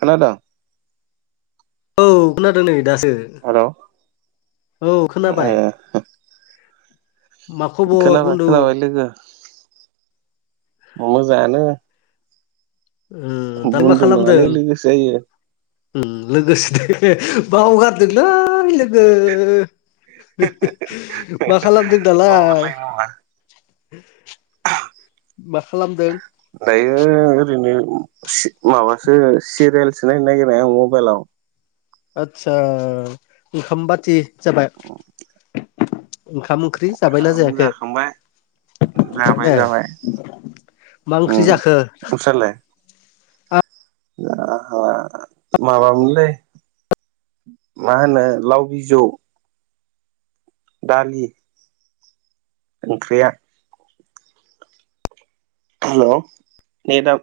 खानादों? औ खोनादों नै दासो हेलौ औ ए खोनाबाय? मा खबर बुन्दु? दोङो। मोजाङानो। उम दा मा बुन्दु नङालै खालामदों? लोगोसो जायो उम लोगोसे दोङो बावगारदोलै लोगो। मा खालामदों दालाय? बावगारलायो नामा मा खालामदों? दायो ओरैनो सि माबासो सिरियाेलसो नायनो नागिरनाय आं मबेलाव आदसा ओंखाम बाथि जाबाय? अ ओंखाम ओंख्रि जाबायना जायाखै? जाखांबाय [inaudible] जाबाय नो जाबाय मा उम ओंख्रि जाखो नोंस्रालाय [unintelligible] माबामोनलै मा होनो लाव बिजौ दालि ओंख्रिया [unintelligible] ने दा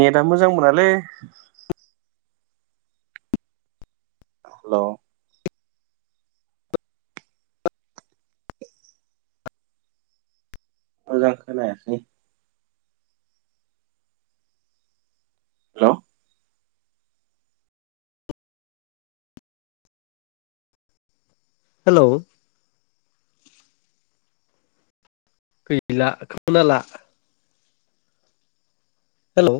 नेदा मोजांब्रा लै हेल' मोजां खोनायासै हेल' हेलौ गैला खोनाला हेल'